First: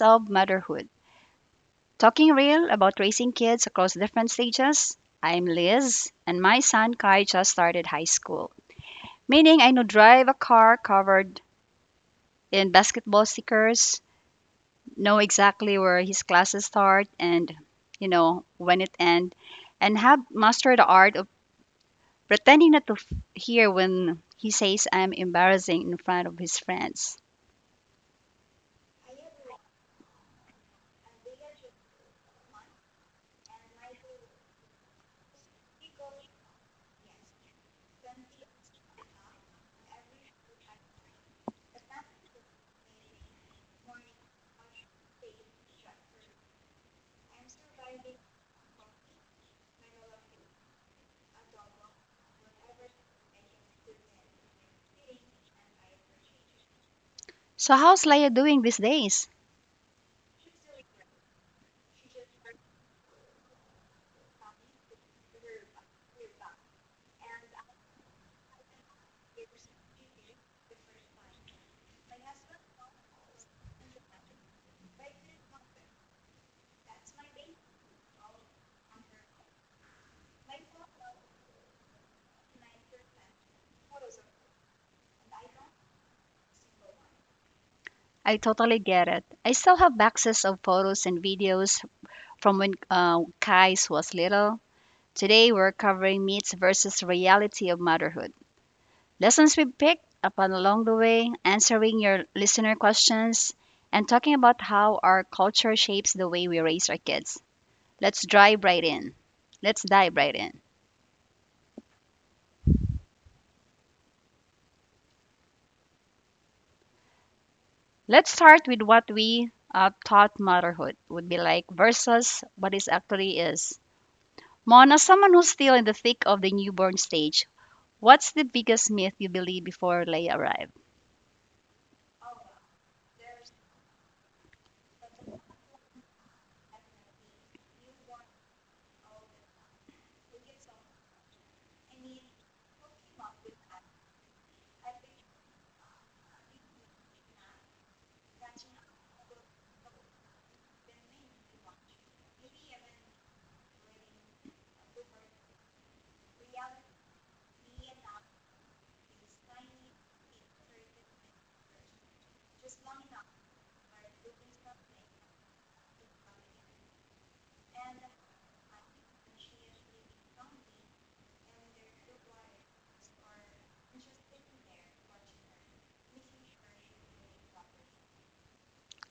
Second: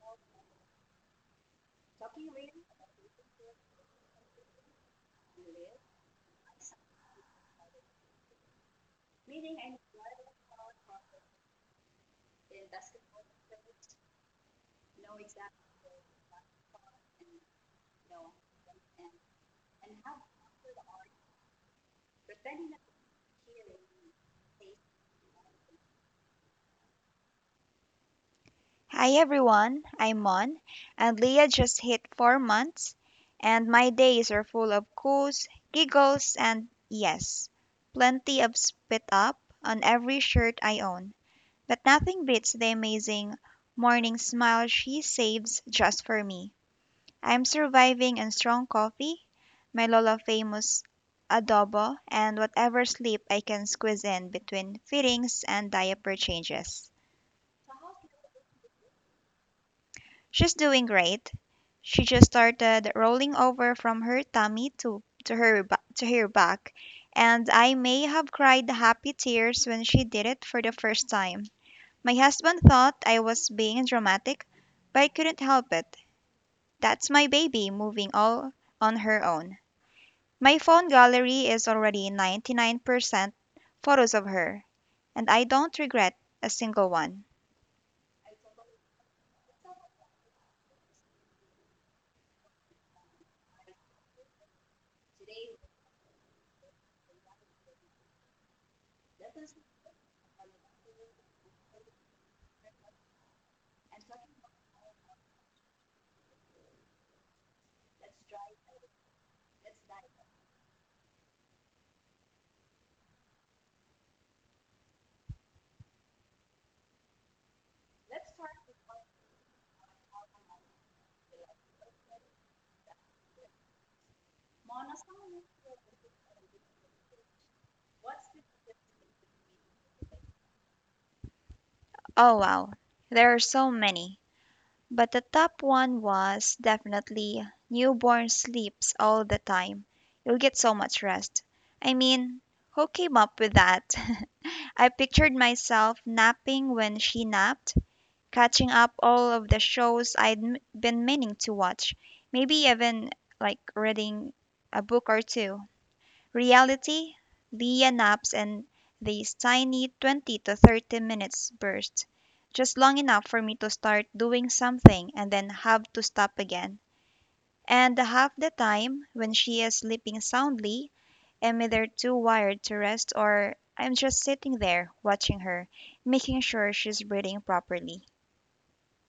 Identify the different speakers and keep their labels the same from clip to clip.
Speaker 1: of Motherhood, talking real about raising kids across different stages. I'm Liz, and my son Kai just started high school, meaning I know drive a car covered in basketball stickers, know exactly where his classes start and, when it end, and have mastered the art of pretending not to hear when he says I'm embarrassing in front of his friends. So how's Leia doing these days? I totally get it. I still have boxes of photos and videos from when Kais was little. Today, we're covering myths versus reality of motherhood. Lessons we picked up on along the way, answering your listener questions, and talking about how our culture shapes the way we raise our kids. Let's dive right in. Let's dive right in. Let's start with what we thought motherhood would be like versus what it actually is. Mon, as someone who's still in the thick of the newborn stage, what's the biggest myth you believe before Leia arrived?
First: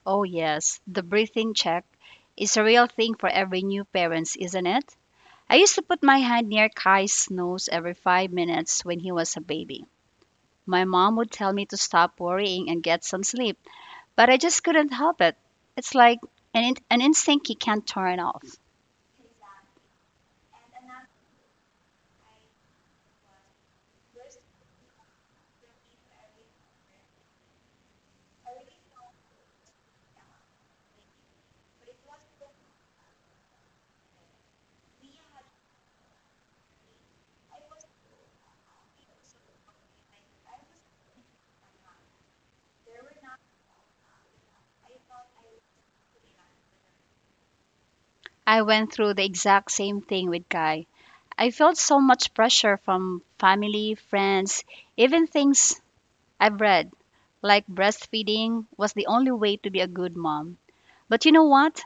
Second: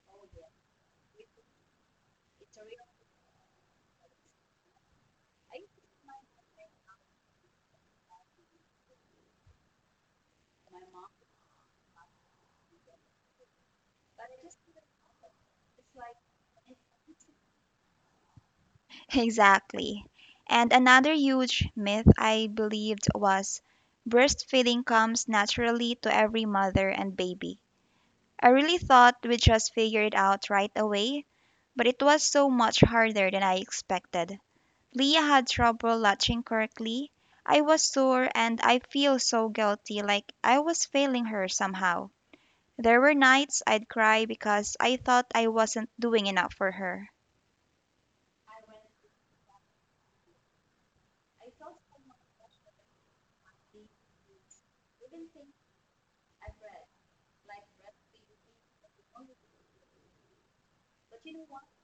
Speaker 1: Oh, yes, the breathing check is a real thing for every new parents, isn't it? I used to put my hand near Kai's nose every 5 minutes when he was a baby. My mom would tell me to stop worrying and get some sleep, but I just couldn't help it. It's like an instinct you can't turn off. I went through the exact same thing with Kai. I felt so much pressure from family, friends, even things I've read like breastfeeding was the only way to be a good mom. But you know what?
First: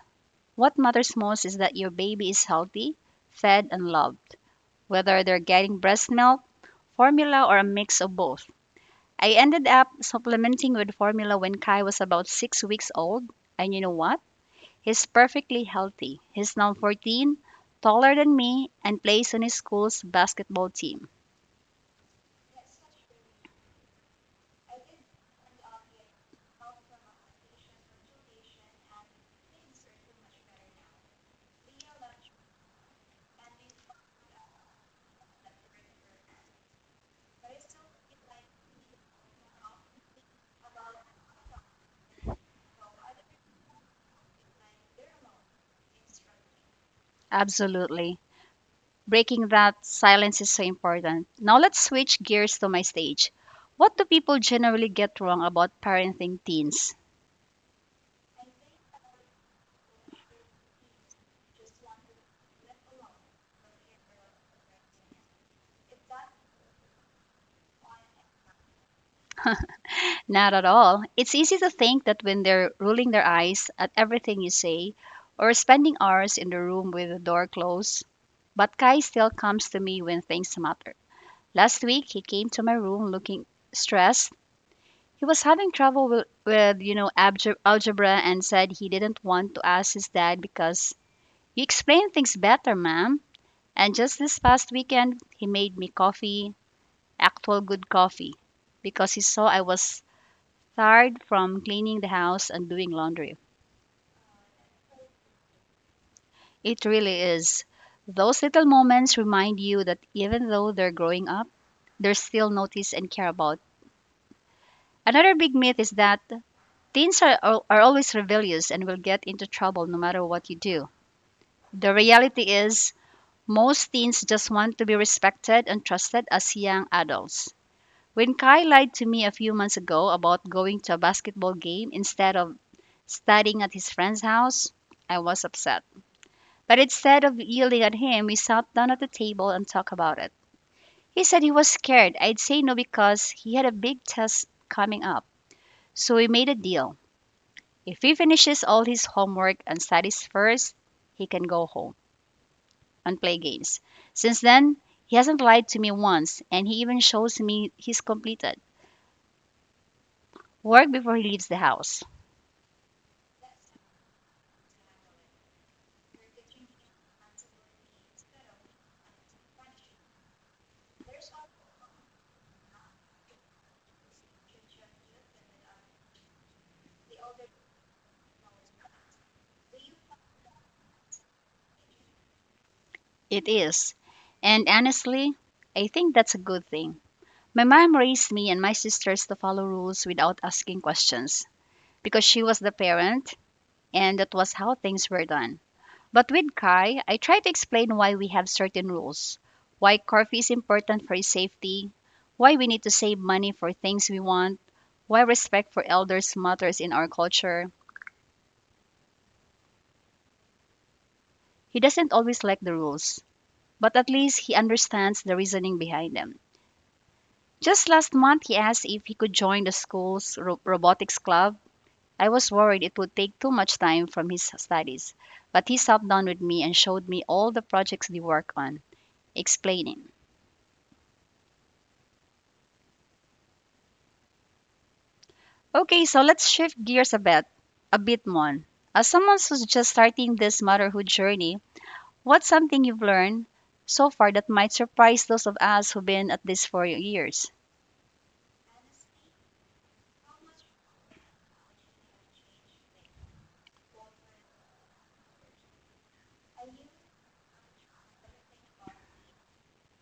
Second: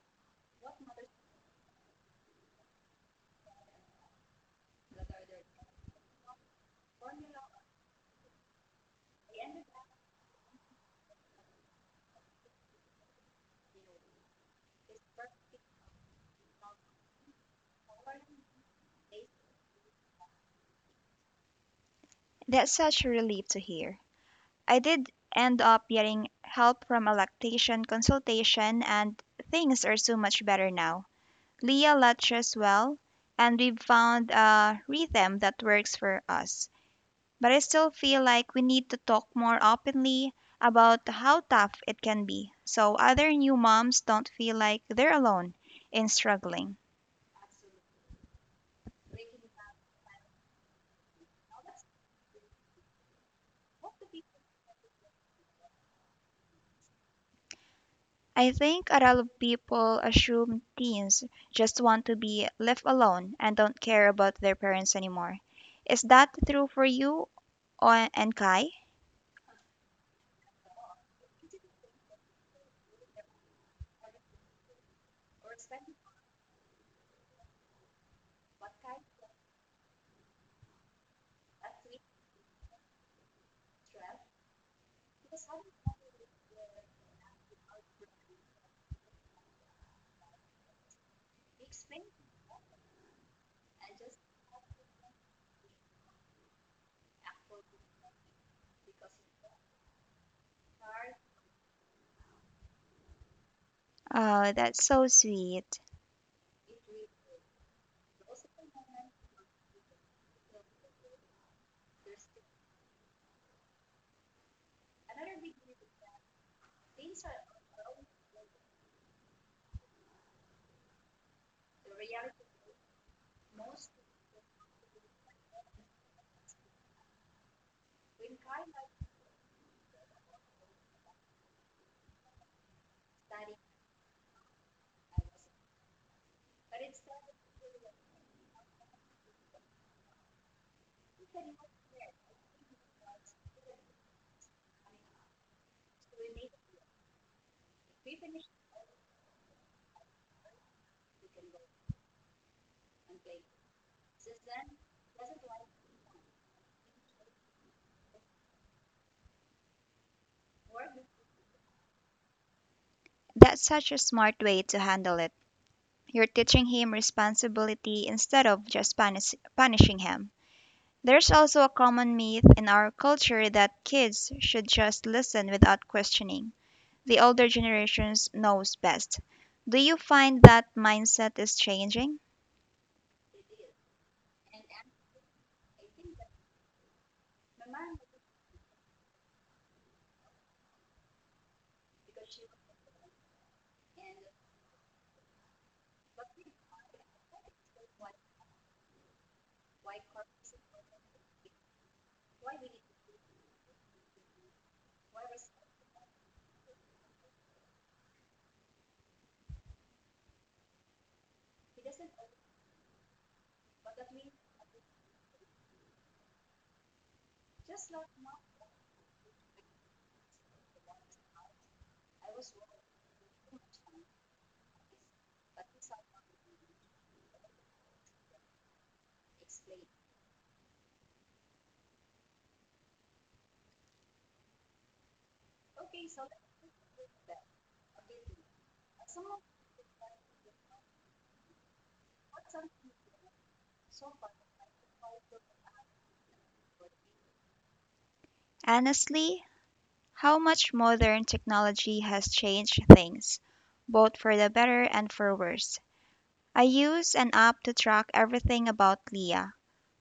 Speaker 1: What matters most is that your baby is healthy, fed, and loved, whether they're getting breast milk, formula, or a mix of both. I ended up supplementing with formula when Kai was about 6 weeks old, and you know what? He's perfectly healthy. He's now 14, taller than me, and plays on his school's basketball team. Absolutely. Breaking that silence is so important. Now let's switch gears to my stage. What do people generally get wrong about parenting teens? Not at all. It's easy to think that when they're rolling their eyes at everything you say or spending hours in the room with the door closed, but Kai still comes to me when things matter. Last week, he came to my room looking stressed. He was having trouble with algebra and said he didn't want to ask his dad because you explain things better, ma'am. And just this past weekend, he made me coffee, actual good coffee, because he saw I was tired from cleaning the house and doing laundry. It really is. Those little moments remind you that even though they're growing up, they're still noticed and cared about. Another big myth is that teens are always rebellious and will get into trouble no matter what you do. The reality is, most teens just want to be respected and trusted as young adults. When Kai lied to me a few months ago about going to a basketball game instead of studying at his friend's house, I was upset. But instead of yelling at him, we sat down at the table and talked about it. He said he was scared I'd say no because he had a big test coming up. So we made a deal. If he finishes all his homework and studies first, he can go home and play games. Since then, he hasn't lied to me once, and he even shows me he's completed work before he leaves the house. It is. And honestly, I think that's a good thing. My mom raised me and my sisters to follow rules without asking questions because she was the parent and that was how things were done. But with Kai, I try to explain why we have certain rules, why coffee is important for his safety, why we need to save money for things we want, why respect for elders matters in our culture. He doesn't always like the rules, but at least he understands the reasoning behind them. Just last month, he asked if he could join the school's robotics club. I was worried it would take too much time from his studies, but he sat down with me and showed me all the projects they work on, explaining. Okay, so let's shift gears a bit more. As someone who's just starting this motherhood journey, what's something you've learned so far that might surprise those of us who've been at this for years?
Speaker 2: Honestly, how much modern technology has changed things, both for the better and for worse. I use an app to track everything about Leah,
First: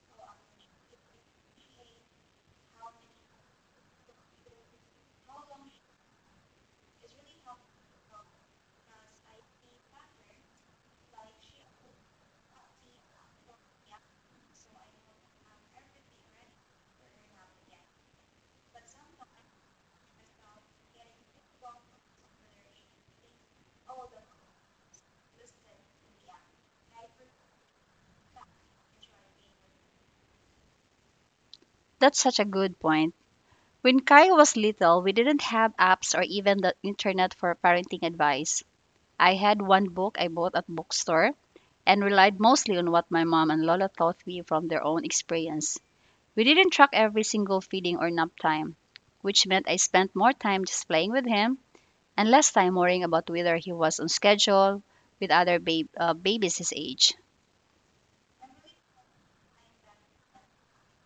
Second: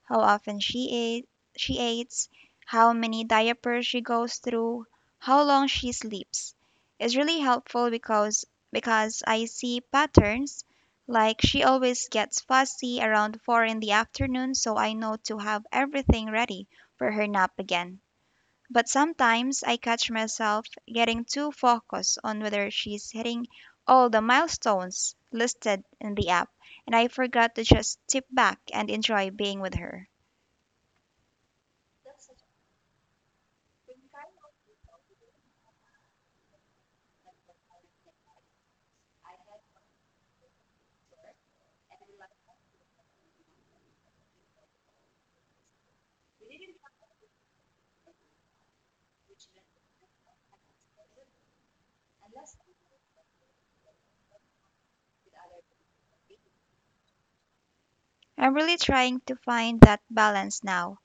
Speaker 2: how often she eats, how many diapers she goes through, how long she sleeps. It's really helpful because I see patterns like she always gets fussy around 4 in the afternoon, so I know to have everything ready for her nap again. But sometimes I catch myself getting too focused on whether she's hitting all the milestones listed in the app, and I forgot to just tip back and enjoy being with her.
Speaker 1: That's such a good point. When Kai was little, we didn't have apps or even the internet for parenting advice. I had one book I bought at bookstore and relied mostly on what my mom and Lola taught me from their own experience. We didn't track every single feeding or nap time, which meant I spent more time just playing with him and less time worrying about whether he was on schedule with other babies his age.
Speaker 2: I'm really trying to find that balance now.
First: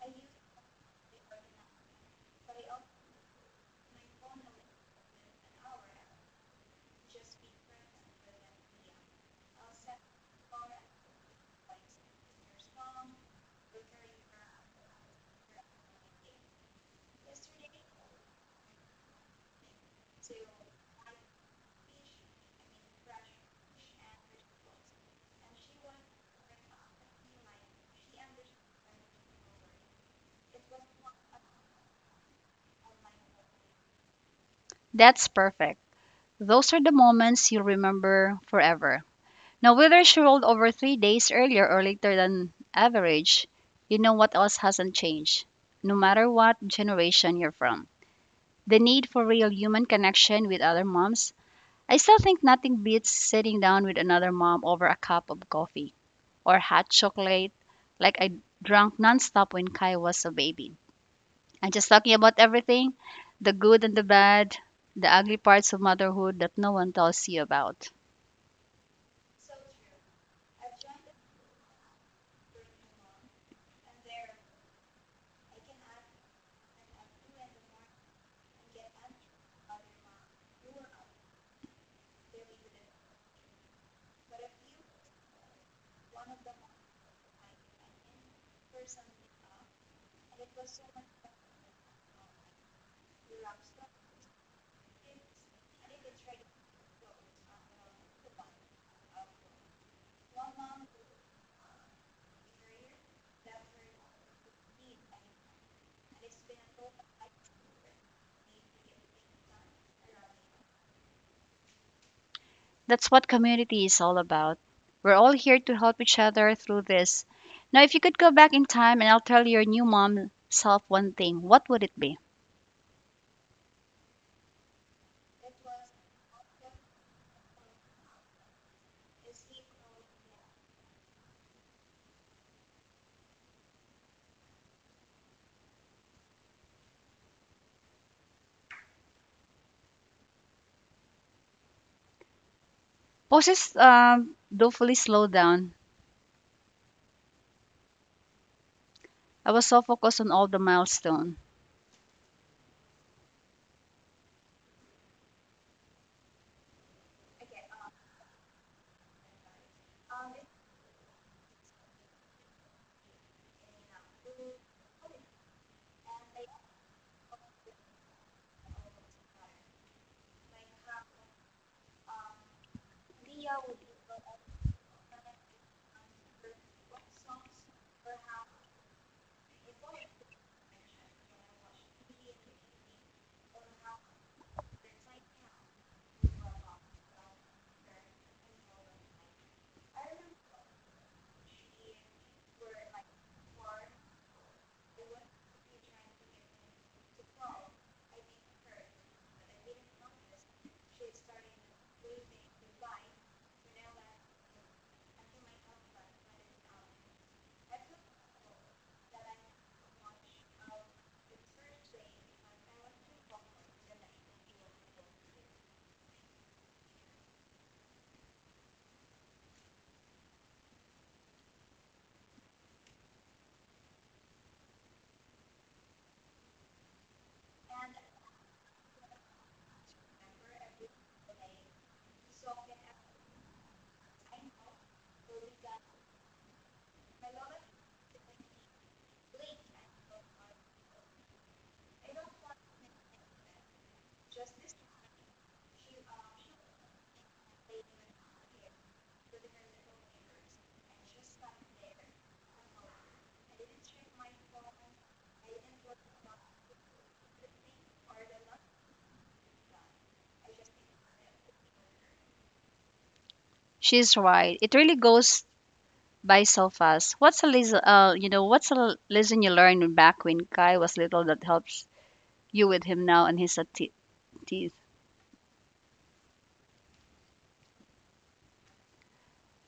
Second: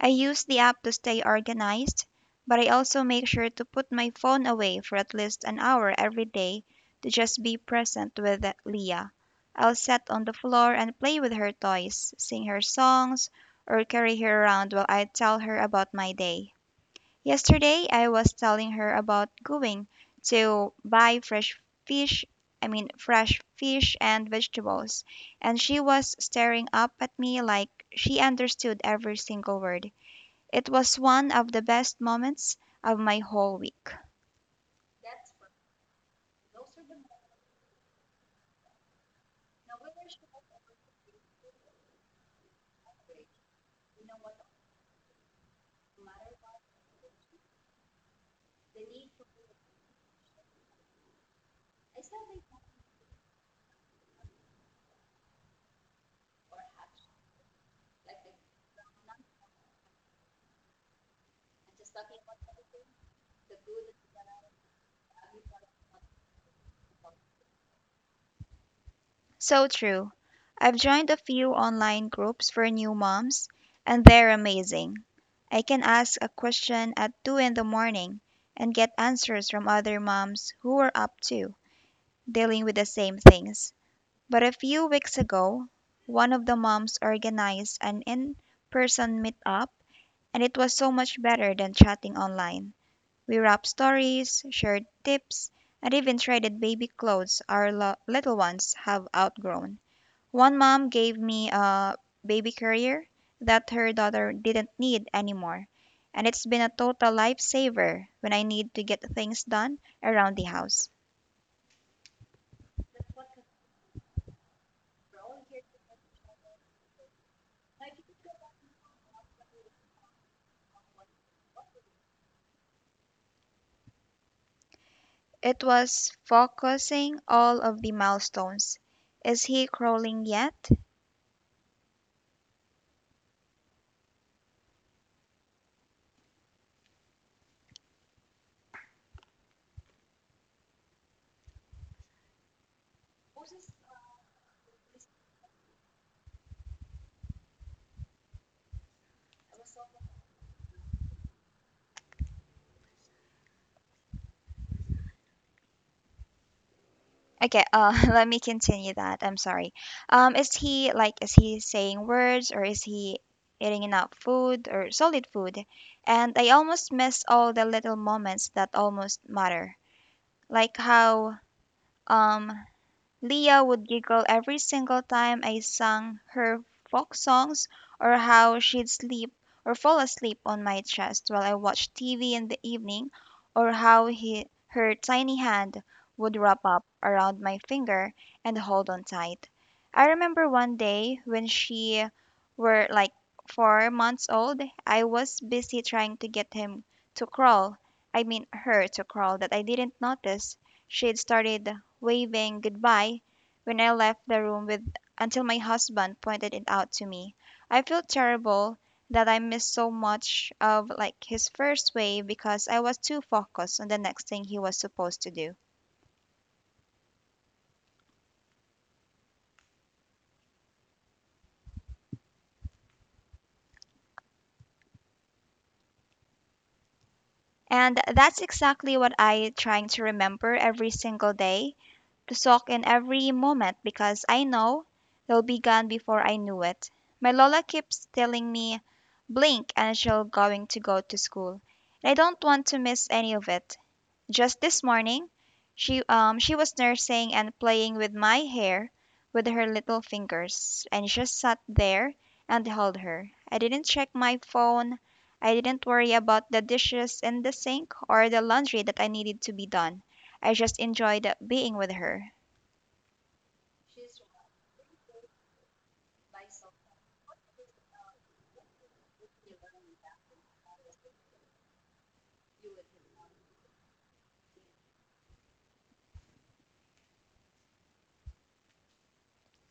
Speaker 2: I use the app to stay organized, but I also make sure to put my phone away for at least an hour every day to just be present with Leah. I'll sit on the floor and play with her toys, sing her songs, or carry her around while I tell her about my day. Yesterday, I was telling her about going to buy fresh fish, I mean, fresh fish and vegetables, and she was staring up at me like she understood every single word. It was one of the best moments of my whole week.
Speaker 1: That's perfect. Those are the moments you'll remember forever. Now, whether she rolled over 3 days earlier or later than average, you know what else hasn't changed, no matter what generation you're from, the need for real human connection with other moms. I still think nothing beats sitting down with another mom over a cup of coffee or hot chocolate like I drank nonstop when Kai was a baby. And just talking about everything, the good and the bad, the ugly parts of motherhood that no one tells you about.
Speaker 2: So true. I've joined a few online groups for new moms, and they're amazing. I can ask a question at 2 in the morning and get answers from other moms who are up too, dealing with the same things. But a few weeks ago, one of the moms organized an in person meetup, and it was so much better than chatting online. We wrapped stories, shared tips, and even traded baby clothes our little ones have outgrown. One mom gave me a baby carrier that her daughter didn't need anymore, and it's been a total lifesaver when I need to get things done around the house.
Speaker 1: That's what community is all about. We're all here to help each other through this. Now, if you could go back in time and I'll tell your new mom self one thing, what would it be?
Speaker 2: It was focusing all of the milestones. Is he crawling yet?
Speaker 1: Poses thoughtfully slowed down. I was so focused on all the milestone.
Speaker 2: Okay, let me continue that. I'm sorry. Is he is he saying words or is he eating enough food or solid food? And I almost miss all the little moments that almost matter. Like how um Leah would giggle every single time I sang her folk songs, or how she'd sleep or fall asleep on my chest while I watched TV in the evening, or how her tiny hand would wrap up around my finger and hold on tight. I remember one day when she were like 4 months old, I was busy trying to get him to crawl. I mean, her to crawl that I didn't notice she had started waving goodbye when I left the room with until my husband pointed it out to me. I felt terrible that I missed so much of like his first wave because I was too focused on the next thing he was supposed to do. And that's exactly what I trying to remember every single day to soak in every moment because I know they'll be gone before I knew it. My Lola keeps telling me, blink and she'll going to go to school. And I don't want to miss any of it. Just this morning, she she was nursing and playing with my hair with her little fingers, and just sat there and held her. I didn't check my phone. I didn't worry about the dishes in the sink or the laundry that I needed to be done. I just enjoyed being with her.
Speaker 1: She's right. It really goes by so fast. What's a lesson you learned back when Kai was little that helps you with him now and his teeth?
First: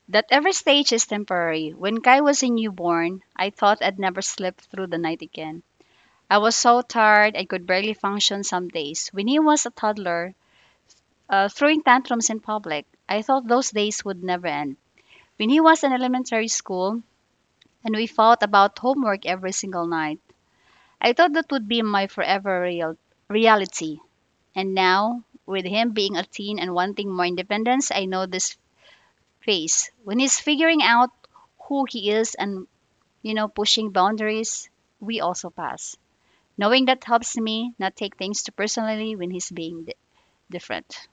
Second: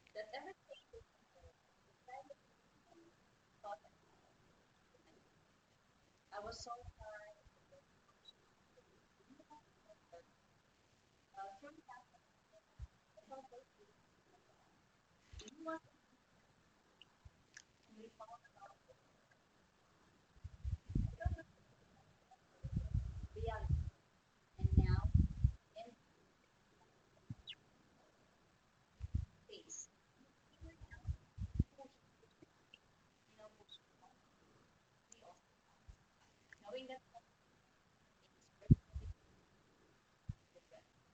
Speaker 1: That every stage is temporary. When Kai was a newborn, I thought I'd never sleep through the night again. I was so tired I could barely function some days. When he was a toddler, throwing tantrums in public, I thought those days would never end. When he was in elementary school, and we fought about homework every single night, I thought that would be my forever reality. And now, with him being a teen and wanting more independence, I know this phase. When he's figuring out who he is and, pushing boundaries, we also pass. Knowing that helps me not take things too personally when he's being different.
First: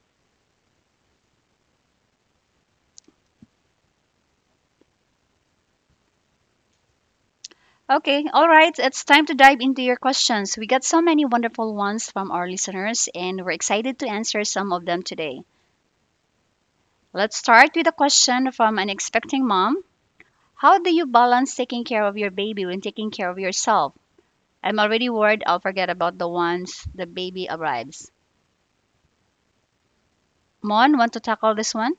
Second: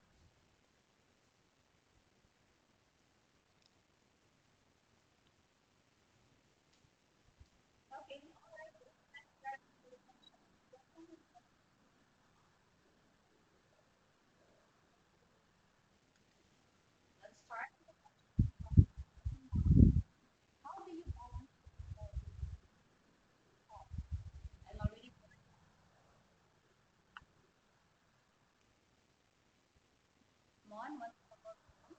Speaker 1: Okay, all right. It's time to dive into your questions. We got so many wonderful ones from our listeners, and we're excited to answer some of them today. Let's start with a question from an expecting mom. How do you balance taking care of your baby when taking care of yourself? I'm already worried I'll forget about the ones the baby arrives. Mon, want to tackle this one?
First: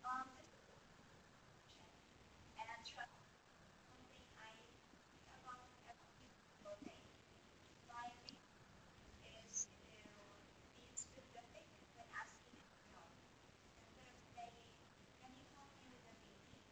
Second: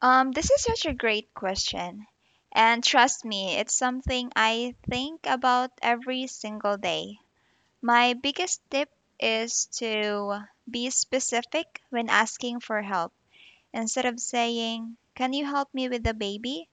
Speaker 2: This is such a great question. And trust me, it's something I think about every single day. My biggest tip is to be specific when asking for help. Instead of saying, "Can you help me with the baby?"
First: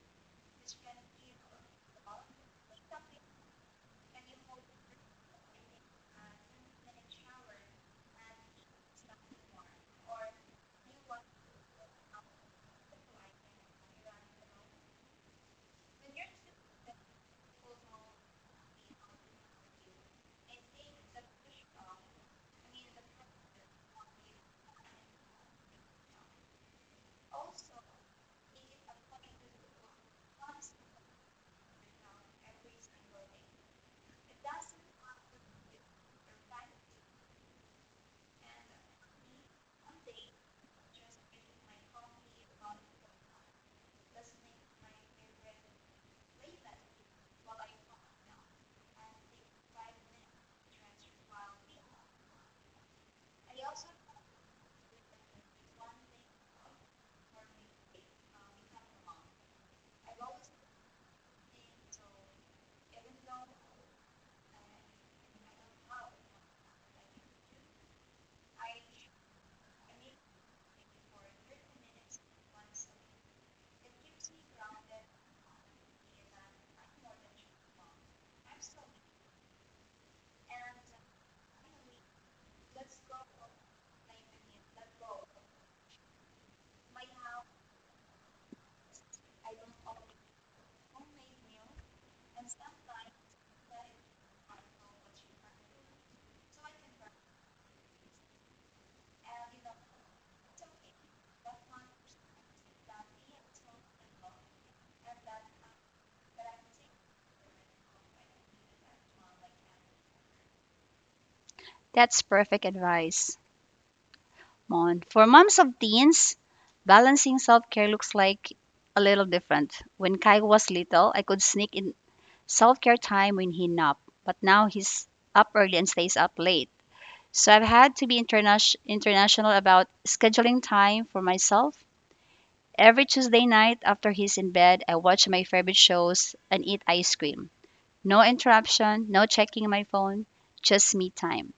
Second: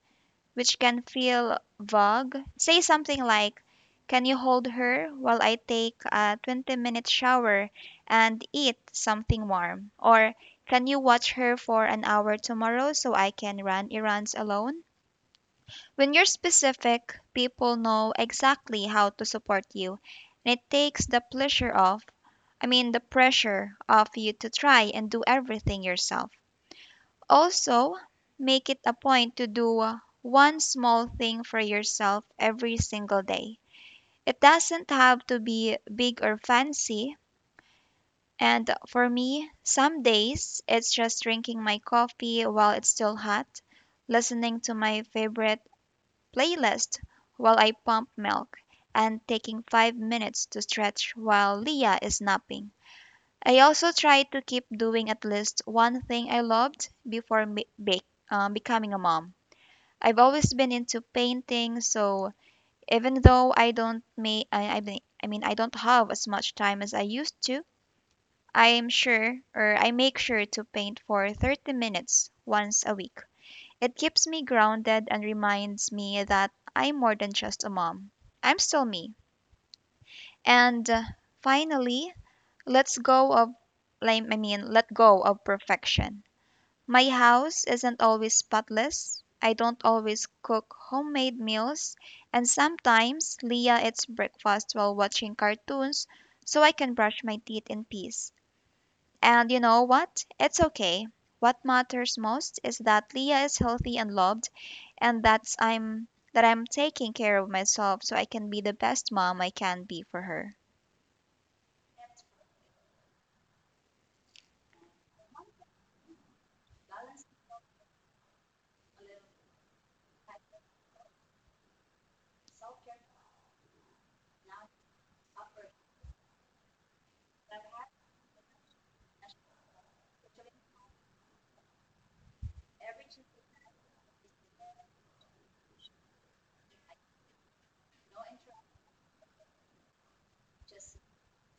Speaker 2: which can feel vague. Say something like, "Can you hold her while I take a 20-minute shower and eat something warm?" Or, "Can you watch her for an hour tomorrow so I can run errands alone?" When you're specific, people know exactly how to support you, and it takes the pleasure off, I mean, the pressure off you to try and do everything yourself. Also, make it a point to do one small thing for yourself every single day. It doesn't have to be big or fancy. And for me, some days it's just drinking my coffee while it's still hot, listening to my favorite playlist while I pump milk, and taking 5 minutes to stretch while Leah is napping. I also try to keep doing at least one thing I loved becoming a mom. I've always been into painting, so even though I don't make I mean I mean I don't have as much time as I used to, I make sure to paint for 30 minutes once a week. It keeps me grounded and reminds me that I'm more than just a mom. I'm still me. And finally, let's go of let go of perfection. My house isn't always spotless. I don't always cook homemade meals, and sometimes Leah eats breakfast while watching cartoons so I can brush my teeth in peace. And you know what? It's okay. What matters most is that Leah is healthy and loved, and that I'm taking care of myself so I can be the best mom I can be for her.
Speaker 1: That's perfect advice, Mon. For moms of teens, balancing self care looks like a little different. When Kai was little, I could sneak in self care time when he napped, but now he's up early and stays up late. So I've had to be international about scheduling time for myself. Every Tuesday night after he's in bed, I watch my favorite shows and eat ice cream. No interruption, no checking my phone, just me time.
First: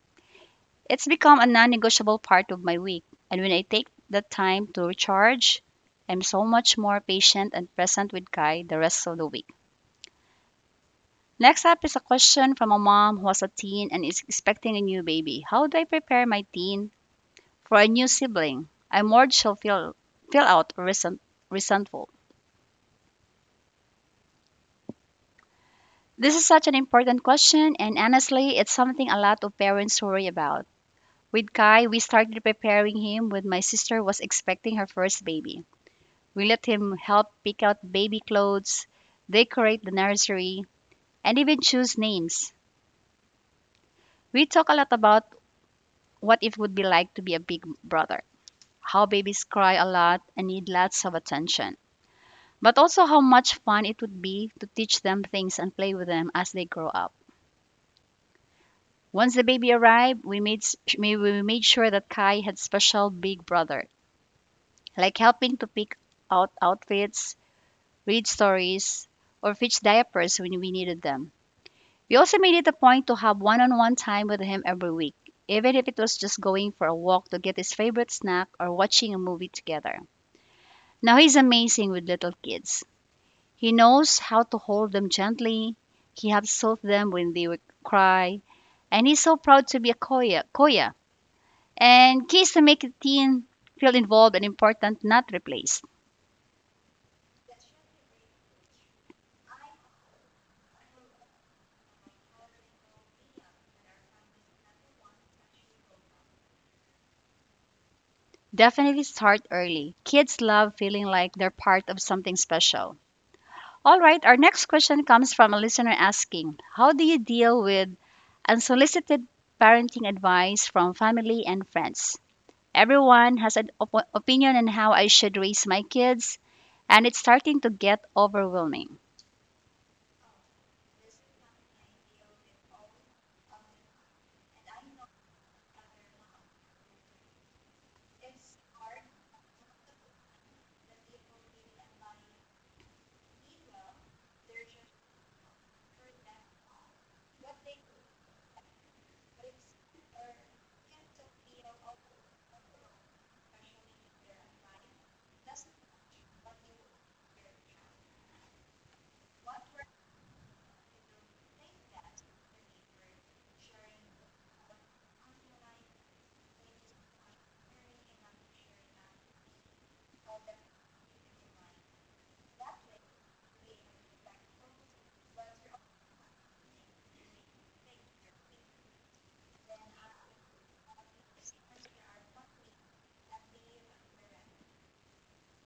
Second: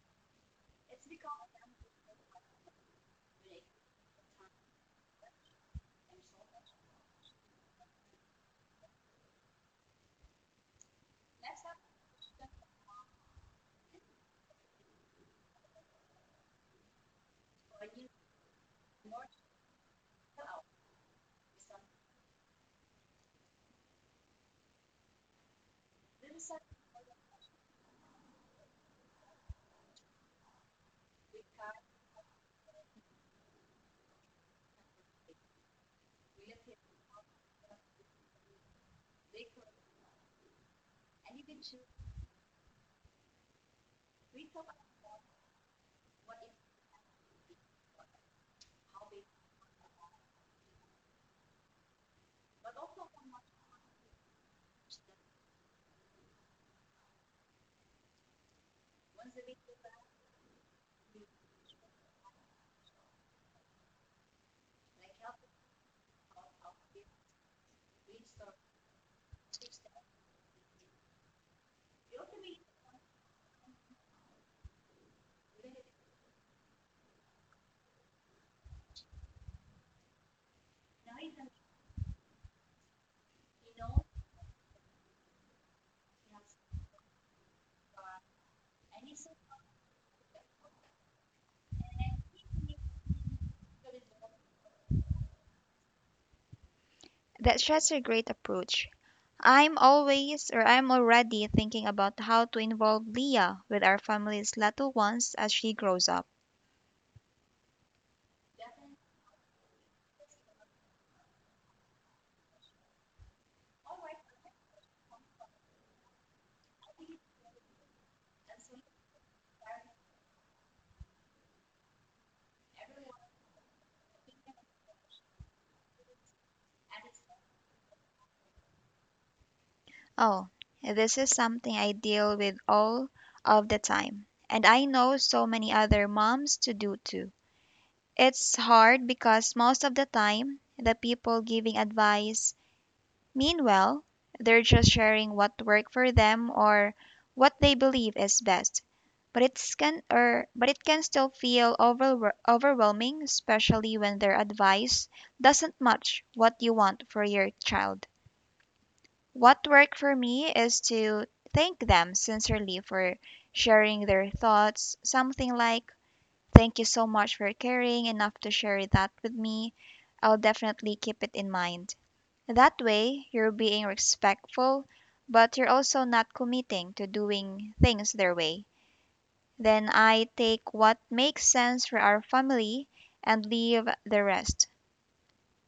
Speaker 1: It's become a non negotiable part of my week. And when I take the time to recharge, I'm so much more patient and present with Kai the rest of the week. Next up is a question from a mom who has a teen and is expecting a new baby. How do I prepare my teen for a new sibling? I'm worried she'll feel out or resentful. This is such an important question, and honestly, it's something a lot of parents worry about. With Kai, we started preparing him when my sister was expecting her first baby. We let him help pick out baby clothes, decorate the nursery, and even choose names. We talk a lot about what it would be like to be a big brother, how babies cry a lot and need lots of attention, but also how much fun it would be to teach them things and play with them as they grow up. Once the baby arrived, we made sure that Kai had special big brother, like helping to pick out outfits, read stories, or fetch diapers when we needed them. We also made it a point to have one on one time with him every week, even if it was just going for a walk to get his favorite snack or watching a movie together. Now he's amazing with little kids. He knows how to hold them gently. He absolved them when they would cry. And he's so proud to be a Koya. Koya. And keys to make a teen feel involved and important, not replaced.
Speaker 2: That's just a great approach. I'm always or I'm already thinking about how to involve Leah with our family's little ones as she grows up.
Speaker 1: Definitely start early. Kids love feeling like they're part of something special. All right, our next question comes from a listener asking, how do you deal with unsolicited parenting advice from family and friends? Everyone has an opinion on how I should raise my kids, and it's starting to get overwhelming.
Speaker 2: Oh, this is something I deal with all of the time, and I know so many other moms to do too. It's hard because most of the time, the people giving advice mean well, they're just sharing what worked for them or what they believe is best, but it can still feel overwhelming, especially when their advice doesn't match what you want for your child. What worked for me is to thank them sincerely for sharing their thoughts, something like, "Thank you so much for caring enough to share that with me. I'll definitely keep it in mind." That way, you're being respectful, but you're also not committing to doing things their way. Then I take what makes sense for our family and leave the rest.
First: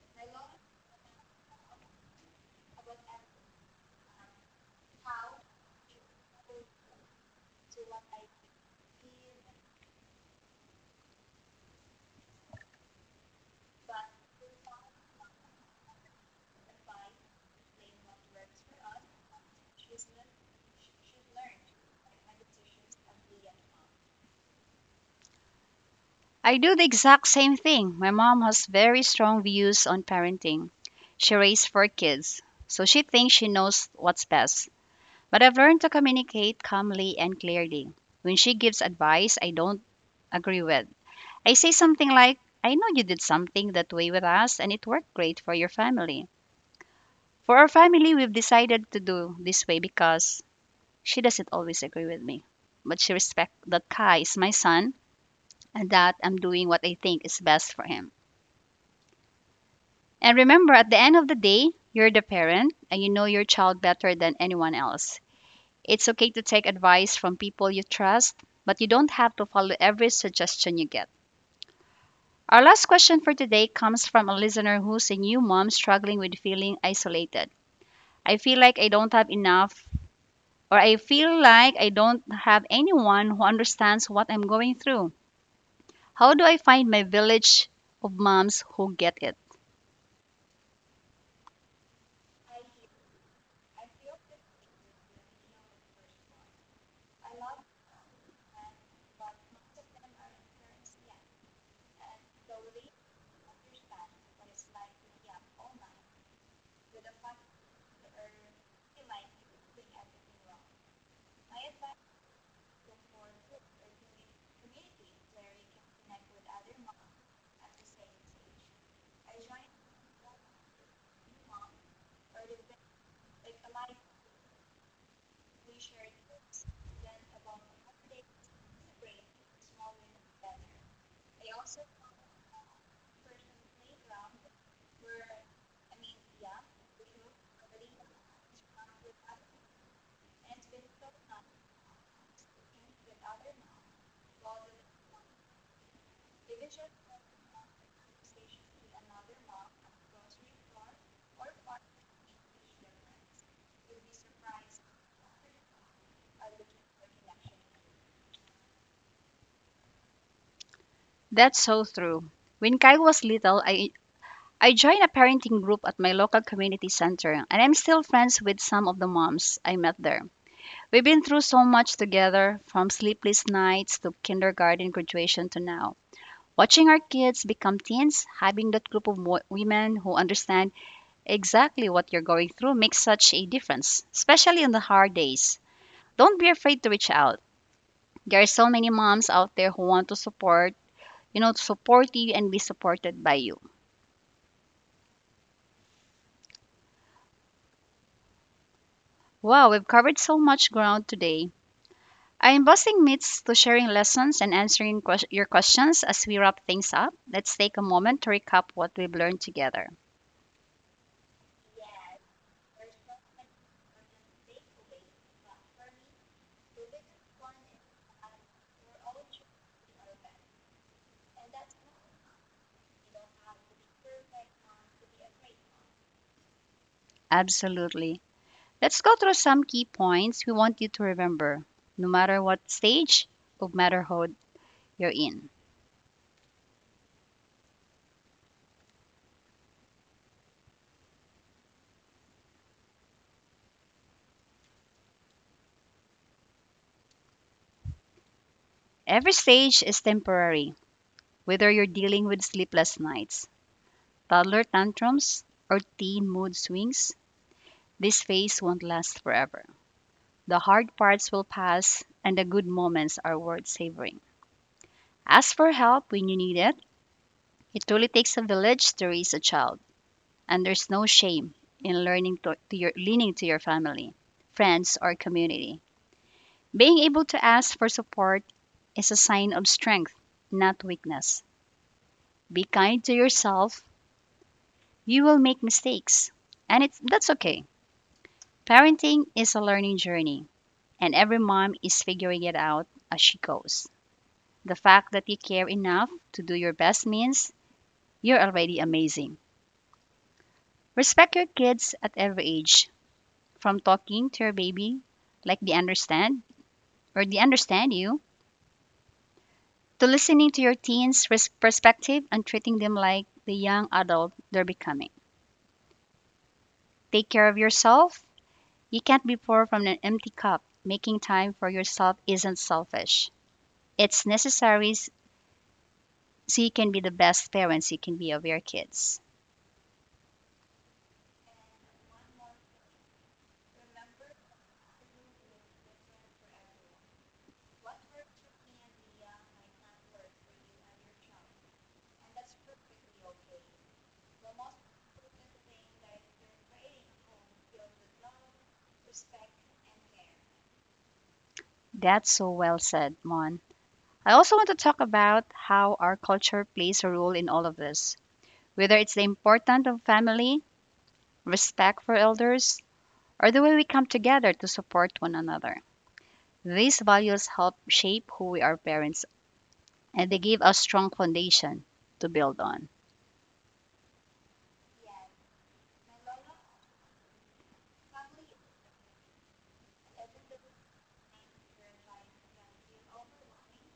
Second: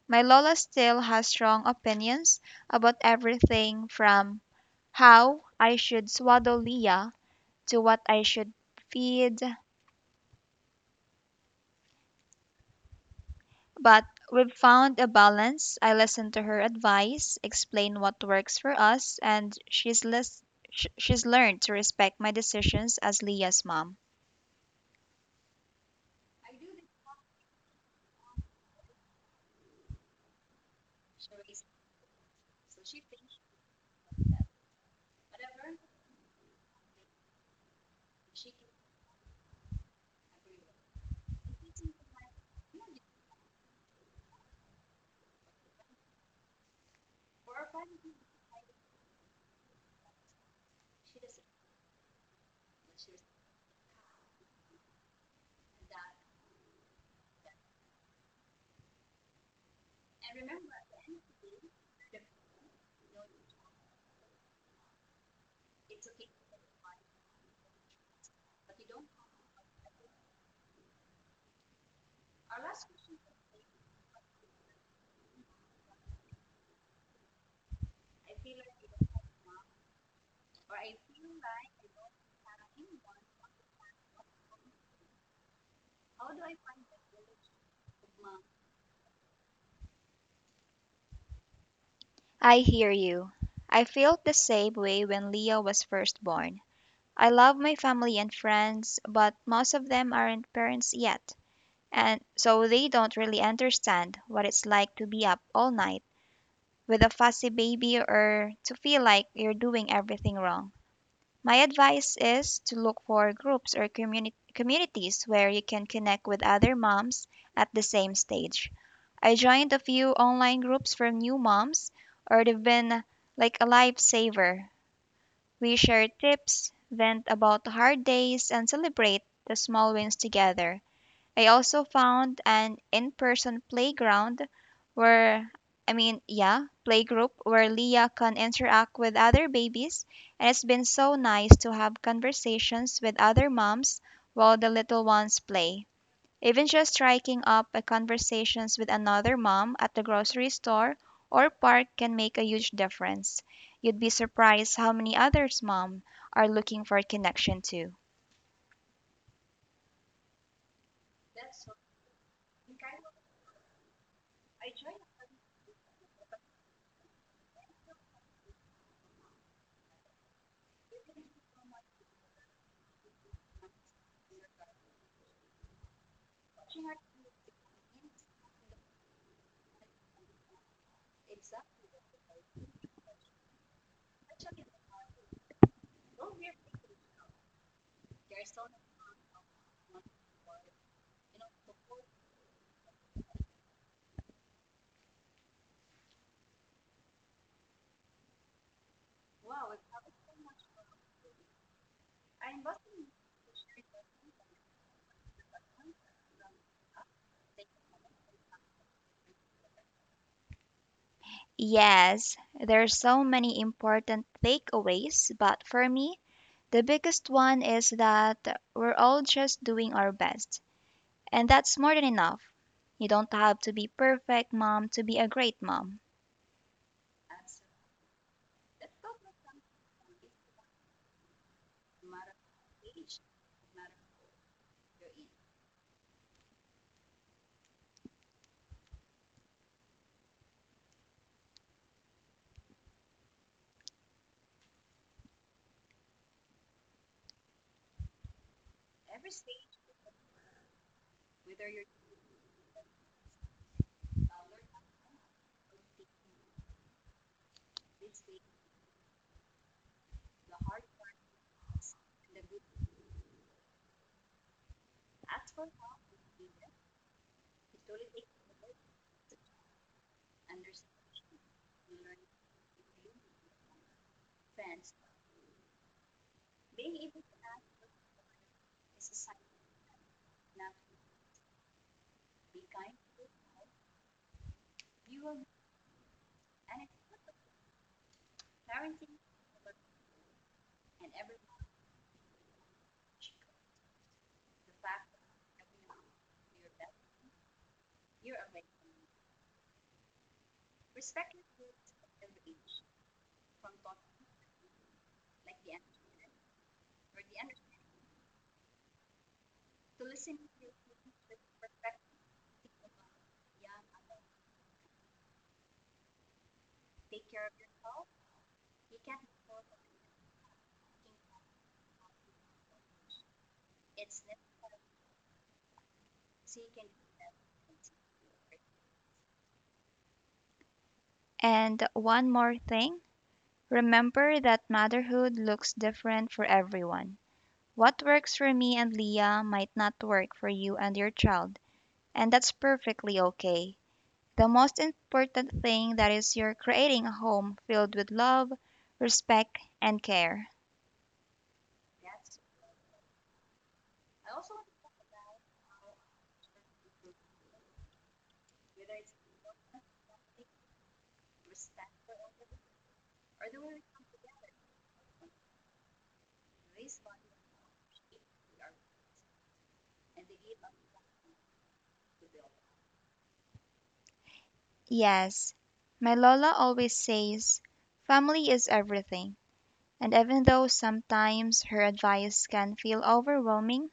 Speaker 2: My Lola still has strong opinions about everything from how I should swaddle Leah to what I should feed, but we've found a balance. I listen to her advice, explain what works for us, and she's learned to respect my decisions as Leah's mom.
Speaker 1: I do the exact same thing. My mom has very strong views on parenting. She raised 4 kids, so she thinks she knows what's best. But I've learned to communicate calmly and clearly. When she gives advice I don't agree with, I say something like, I know you did something that way with us and it worked great for your family. For our family, we've decided to do this way because she doesn't always agree with me. But she respects that Kai is my son and that I'm doing what I think is best for him. And remember, at the end of the day, you're the parent and you know your child better than anyone else. It's okay to take advice from people you trust, but you don't have to follow every suggestion you get. Our last question for today comes from a listener who's a new mom struggling with feeling isolated. I feel like I don't have enough, or I feel like I don't have anyone who understands what I'm going through. How do I find my village of moms who get it?
Speaker 2: I hear you. I felt the same way when Leah was first born. I love my family and friends, but most of them aren't parents yet, and so they don't really understand what it's like to be up all night with a fussy baby or to feel like you're doing everything wrong. My advice is to look for groups or communities where you can connect with other moms at the same stage. I joined a few online groups for new moms, or they've been like a lifesaver. We share tips, vent about hard days, and celebrate the small wins together. I also found an in person playground where, I mean, yeah, playgroup where Leah can interact with other babies, and it's been so nice to have conversations with other moms while the little ones play. Even just striking up a conversations with another mom at the grocery store or park can make a huge difference. You'd be surprised how many others mom are looking for connection too.
Speaker 1: That's so true. When Kyle was little, I joined a parenting group at my local community center, and I'm still friends with some of the moms I met there. We've been through so much together, from sleepless nights to kindergarten graduation to now. Watching our kids become teens, having that group of women who understand exactly what you're going through makes such a difference, especially on the hard days. Don't be afraid to reach out. There are so many moms out there who want to support, to support you and be supported by you. Wow, we've covered so much ground today. I am busting myths to sharing lessons and answering your questions as we wrap things up. Let's take a moment to recap what we've learned together.
Speaker 2: Yes, there's so many important takeaways, but for me, the biggest one is that we're all just doing our best, and that's more than enough. You don't have to be perfect mom to be a great mom.
Speaker 1: Absolutely. Let's go through some key points we want you to remember, no matter what stage of motherhood you're in. Every stage is temporary. Whether you're dealing with sleepless nights, toddler tantrums, or teen mood swings, this phase won't last forever. The hard parts will pass, and the good moments are worth savoring. Ask for help when you need it. It truly takes a village to raise a child, and there's no shame in learning to your leaning to your family, friends, or community. Being able to ask for support is a sign of strength, not weakness. Be kind to yourself. You will make mistakes, and it's that's okay. Parenting is a learning journey, and every mom is figuring it out as she goes. The fact that you care enough to do your best means you're already amazing. Respect your kids at every age, from talking to your baby like they understand or they understand you, to listening to your teens' perspective and treating them like the young adult they're becoming. Take care of yourself. You can't be poor from an empty cup. Making time for yourself isn't selfish. It's necessary so you can be the best parents you can be of your kids.
Speaker 2: And one more thing, remember that motherhood looks different for everyone. What works for me and Leah might not work for you and your child, and that's perfectly okay. The most important thing that is you're creating a home filled with love, respect, and care.
Speaker 1: That's so well said, Mon. I also want to talk about how our culture plays a role in all of this, whether it's the importance of family, respect for elders, or the way we come together to support one another. These values help shape who we are parents, and they give us strong foundation to build on.
Speaker 2: Yes, my Lola always says, family is everything. And even though sometimes her advice can feel overwhelming,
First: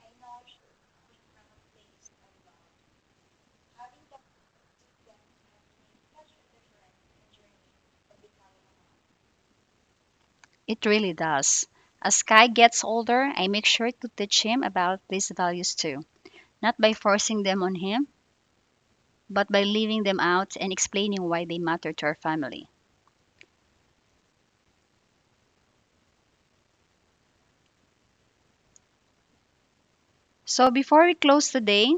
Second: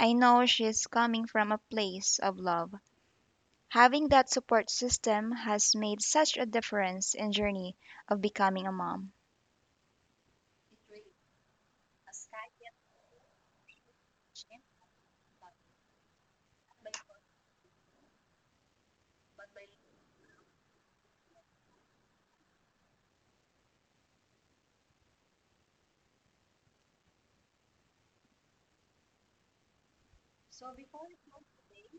Speaker 2: I know she's coming from a place of love. Having that support system has made such a difference in journey of becoming a mom.
Speaker 1: It really does. As Kai gets older, I make sure to teach him about these values too, not by forcing them on him, but by leaving them out and explaining why they matter to our family. So before we close today,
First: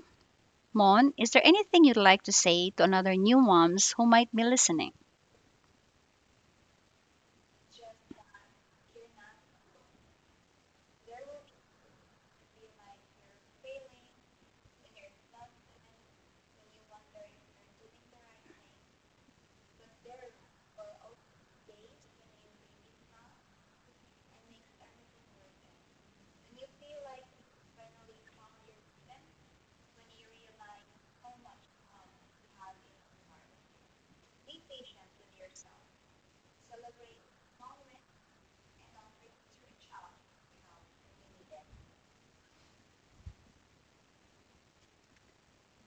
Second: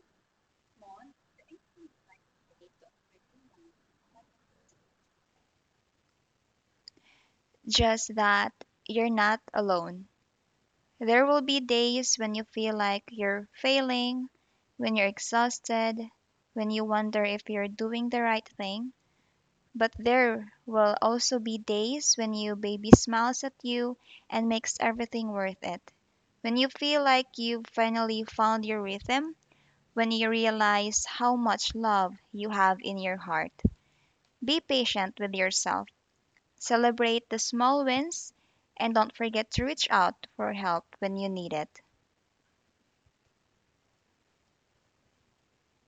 Speaker 1: Mon, is there anything you'd like to say to another new moms who might be listening?
Speaker 2: Just that you're not alone. There will be days when you feel like you're failing, when you're exhausted, when you wonder if you're doing the right thing. But there will also be days when your baby smiles at you and makes everything worth it. When you feel like you've finally found your rhythm, when you realize how much love you have in your heart. Be patient with yourself, celebrate the small wins, and don't forget to reach out for help when you need it.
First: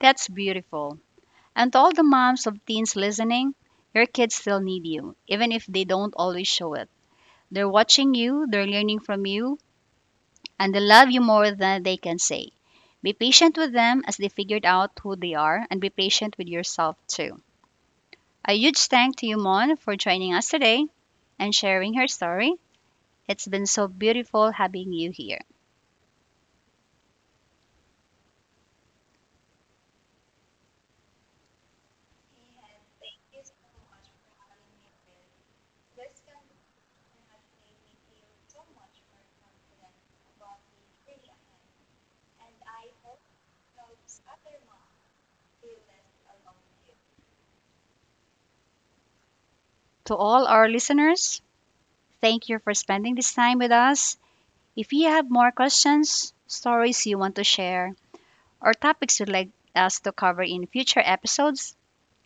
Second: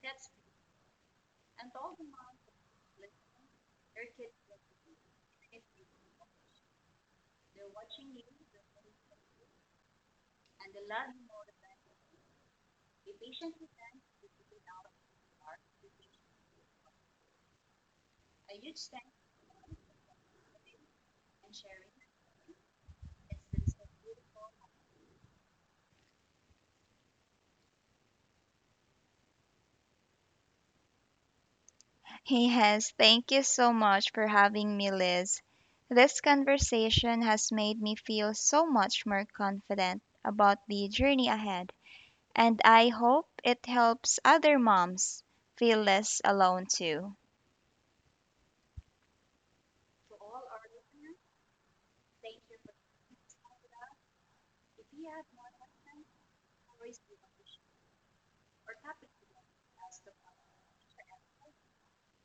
Speaker 1: That's beautiful. And to all the moms of teens listening, your kids still need you, even if they don't always show it. They're watching you, they're learning from you, and they love you more than they can say. Be patient with them as they figured out who they are, and be patient with yourself too. A huge thank to you, Mon, for joining us today and sharing her story. It's been so beautiful having you here.
Speaker 2: Yes, thank you so much for having me, Liz. This conversation has made me feel so much more confident about the journey ahead, and I hope it helps other moms feel less alone too.
Speaker 1: To all our listeners, thank you for spending this time with us. If you have more questions, stories you want to share, or topics you'd like us to cover in future episodes,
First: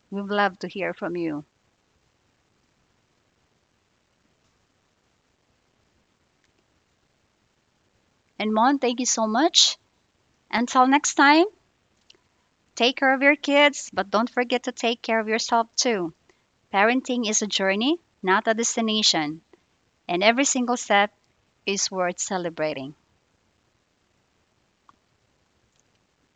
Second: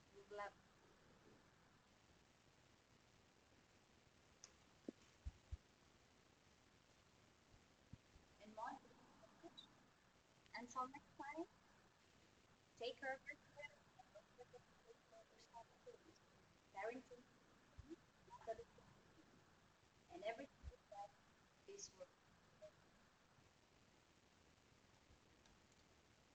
Speaker 1: we'd love to hear from you. And Mon, thank you so much. Until next time, take care of your kids, but don't forget to take care of yourself too. Parenting is a journey, not a destination, and every single step is worth celebrating.